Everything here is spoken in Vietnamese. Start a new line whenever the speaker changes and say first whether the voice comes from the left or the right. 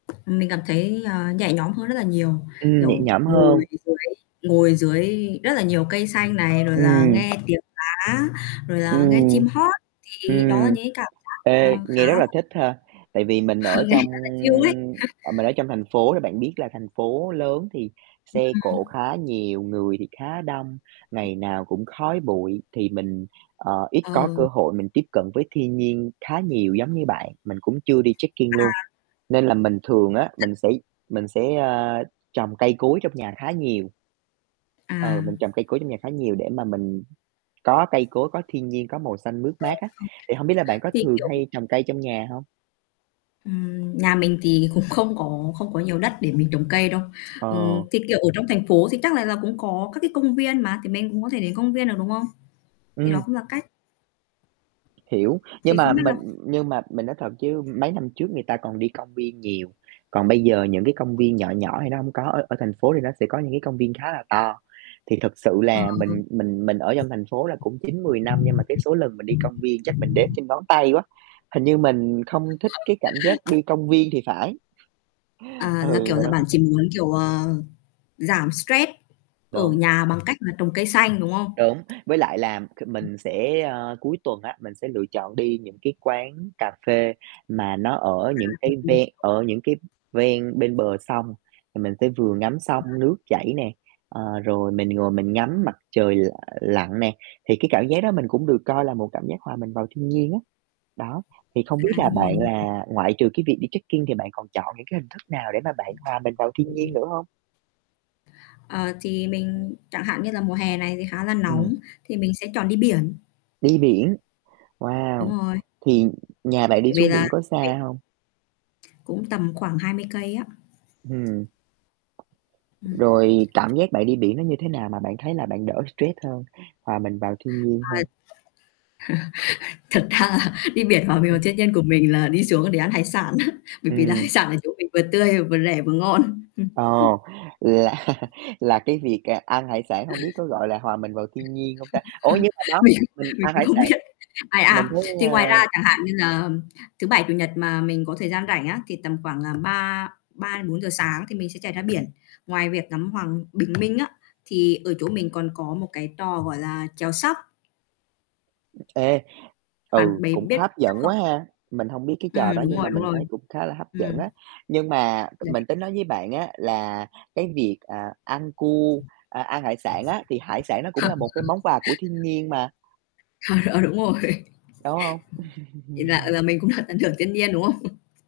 left: Mình cảm thấy, ờ, nhẹ nhõm hơn rất là nhiều,
right: Ừm, nhẹ
left: kiểu,
right: nhõm hơn.
left: ngồi dưới ngồi dưới rất là nhiều cây xanh này, rồi là
right: Ừm.
left: nghe tiếng lá, rồi là nghe
right: Ừm.
left: chim hót thì đó
right: Ừm,
left: những cái cảm giác, à,
right: ê,
left: khá
right: nghe rất là
left: là
right: thích ha, tại vì mình ở
left: Nghe
right: trong
left: rất là chill ấy.
right: à, mình ở trong thành phố thì bạn biết là thành phố lớn thì
left: Ừm.
right: xe cộ khá nhiều, người thì khá đông, ngày nào cũng khói bụi thì mình, ờ, ít có cơ
left: Ừ.
right: hội mình tiếp cận với thiên nhiên khá nhiều giống như bạn. Mình cũng chưa đi trekking luôn,
left: À.
right: nên là mình thường
left: Phong
right: á
left: cảnh.
right: mình sẽ mình sẽ, a, trồng cây cối trong nhà khá nhiều.
left: À.
right: Ờ, mình trồng cây cối trong nhà khá nhiều để mà mình có cây cối, có thiên nhiên, có màu xanh mướt mát á. Thì hông biết là bạn có
left: [unintelligible] Thì
right: thường
left: kiểu
right: hay trồng cây trong nhà hông?
left: Ừm, nhà mình thì cũng không có không có nhiều đất để mình trồng cây đâu.
right: Ờ.
left: Ừm, thì, kiểu, ở trong thành phố thì chắc là là cũng có các cái công viên mà, thì mình cũng có thể đến công viên được, đúng không? Thì đó
right: Ừm.
left: cũng là cách.
right: Hiểu, nhưng
left: Thì
right: mà
left: không biết là
right: mình nhưng mà mình nói thật chứ mấy năm trước người ta còn đi công viên nhiều, còn bây giờ những cái công viên nhỏ nhỏ thì nó hông có ở ở thành phố thì nó sẽ có những cái công viên khá là to, thì thật sự
left: Ờ.
right: là mình mình mình ở trong thành phố là cũng 9-10 năm nhưng mà cái số lần mình đi công viên chắc mình đếm trên ngón tay quá, hình như mình
left: Ờ.
right: không thích cái cảm giác đi công viên thì phải.
left: À, là
right: Ừ,
left: kiểu
right: mình
left: là
right: hổng
left: bạn
right: thích.
left: chỉ muốn kiểu, ờ, giảm stress ở
right: Đúng.
left: nhà bằng cách là trồng cây xanh, đúng không?
right: Đúng, với lại là c
left: Ừm.
right: mình sẽ, ơ, cuối tuần á, mình sẽ lựa chọn đi những cái quán cà phê mà nó ở
left: À,
right: những cái
left: ừm.
right: ven ở những cái ven bên bờ sông thì mình sẽ vừa ngắm
left: À.
right: sông nước chảy nè, ờ, rồi mình ngồi mình ngắm mặt trời l lặn nè, thì cái cảm giác đó mình cũng được coi là một cảm giác hòa mình vào thiên nhiên á, đó. Thì không biết
left: À,
right: là
left: đúng rồi,
right: bạn
left: đúng rồi.
right: là ngoại trừ cái việc đi trekking thì bạn còn chọn những cái hình thức nào để mà bạn hòa mình vào thiên nhiên nữa hông?
left: Ờ, thì mình chẳng hạn như là mùa hè này thì khá là
right: Ừm.
left: nóng thì mình sẽ chọn đi biển.
right: Đi biển, wow!
left: Đúng rồi.
right: Thì nhà bạn
left: Bởi
right: đi
left: vì
right: xuống
left: là,
right: biển có
left: biển
right: xa hông?
left: Cũng tầm khoảng 20 cây á.
right: Ừm.
left: Ừm.
right: Rồi cảm giác bạn đi biển nó như thế nào mà bạn thấy là bạn đỡ stress hơn, hoà mình vào thiên nhiên
left: Ờ.
right: hơn?
left: Thật ra là đi biển hòa
right: Ừm
left: mình vào
right: hứm.
left: thiên nhân của mình là đi xuống để ăn hải sản á, bởi vì là hải
right: Ừm.
left: sản ở chỗ mình vừa tươi vừa rẻ vừa ngon.
right: Ồ, là là cái việc, à, ăn hải sản hông biết có gọi là hòa mình vào thiên nhiên hông ta? Ủa nhưng mà đó
left: Mình
right: giờ mình
left: mình
right: ăn
left: cũng
right: hải
left: không
right: sản,
left: biết. Ai,
right: mình
left: à,
right: thấy,
left: thì
right: a
left: ngoài ra chẳng hạn như là thứ Bảy, Chủ nhật mà mình có thời gian rảnh á thì tầm khoảng, à, ba ba đến 4 giờ sáng thì mình sẽ chạy ra biển. Ngoài việc ngắm hoàng bình minh á, thì ở chỗ mình còn có một cái trò, gọi là, chèo SUP
right: Ê,
left: Bạn
right: ừ,
left: bề
right: cũng
left: biết chèo
right: hấp
left: SUP
right: dẫn
left: không?
right: quá ha, mình hông biết cái trò
left: Ừm,
right: đó
left: đúng
right: nhưng
left: rồi,
right: mà
left: đúng
right: mình
left: rồi.
right: thấy cũng khá là hấp dẫn
left: Ừm.
right: á. Nhưng mà
left: Đấy.
right: mình tính nói với bạn á là cái việc, ờ, ăn cu, à, ăn hải sản á, thì hải sản nó cũng là một cái món quà của thiên nhiên mà.
left: Ờ, ờ, đúng rồi,
right: Đúng không?
left: vậy là, ờ, là mình cũng được tận hưởng thiên nhiên, đúng không?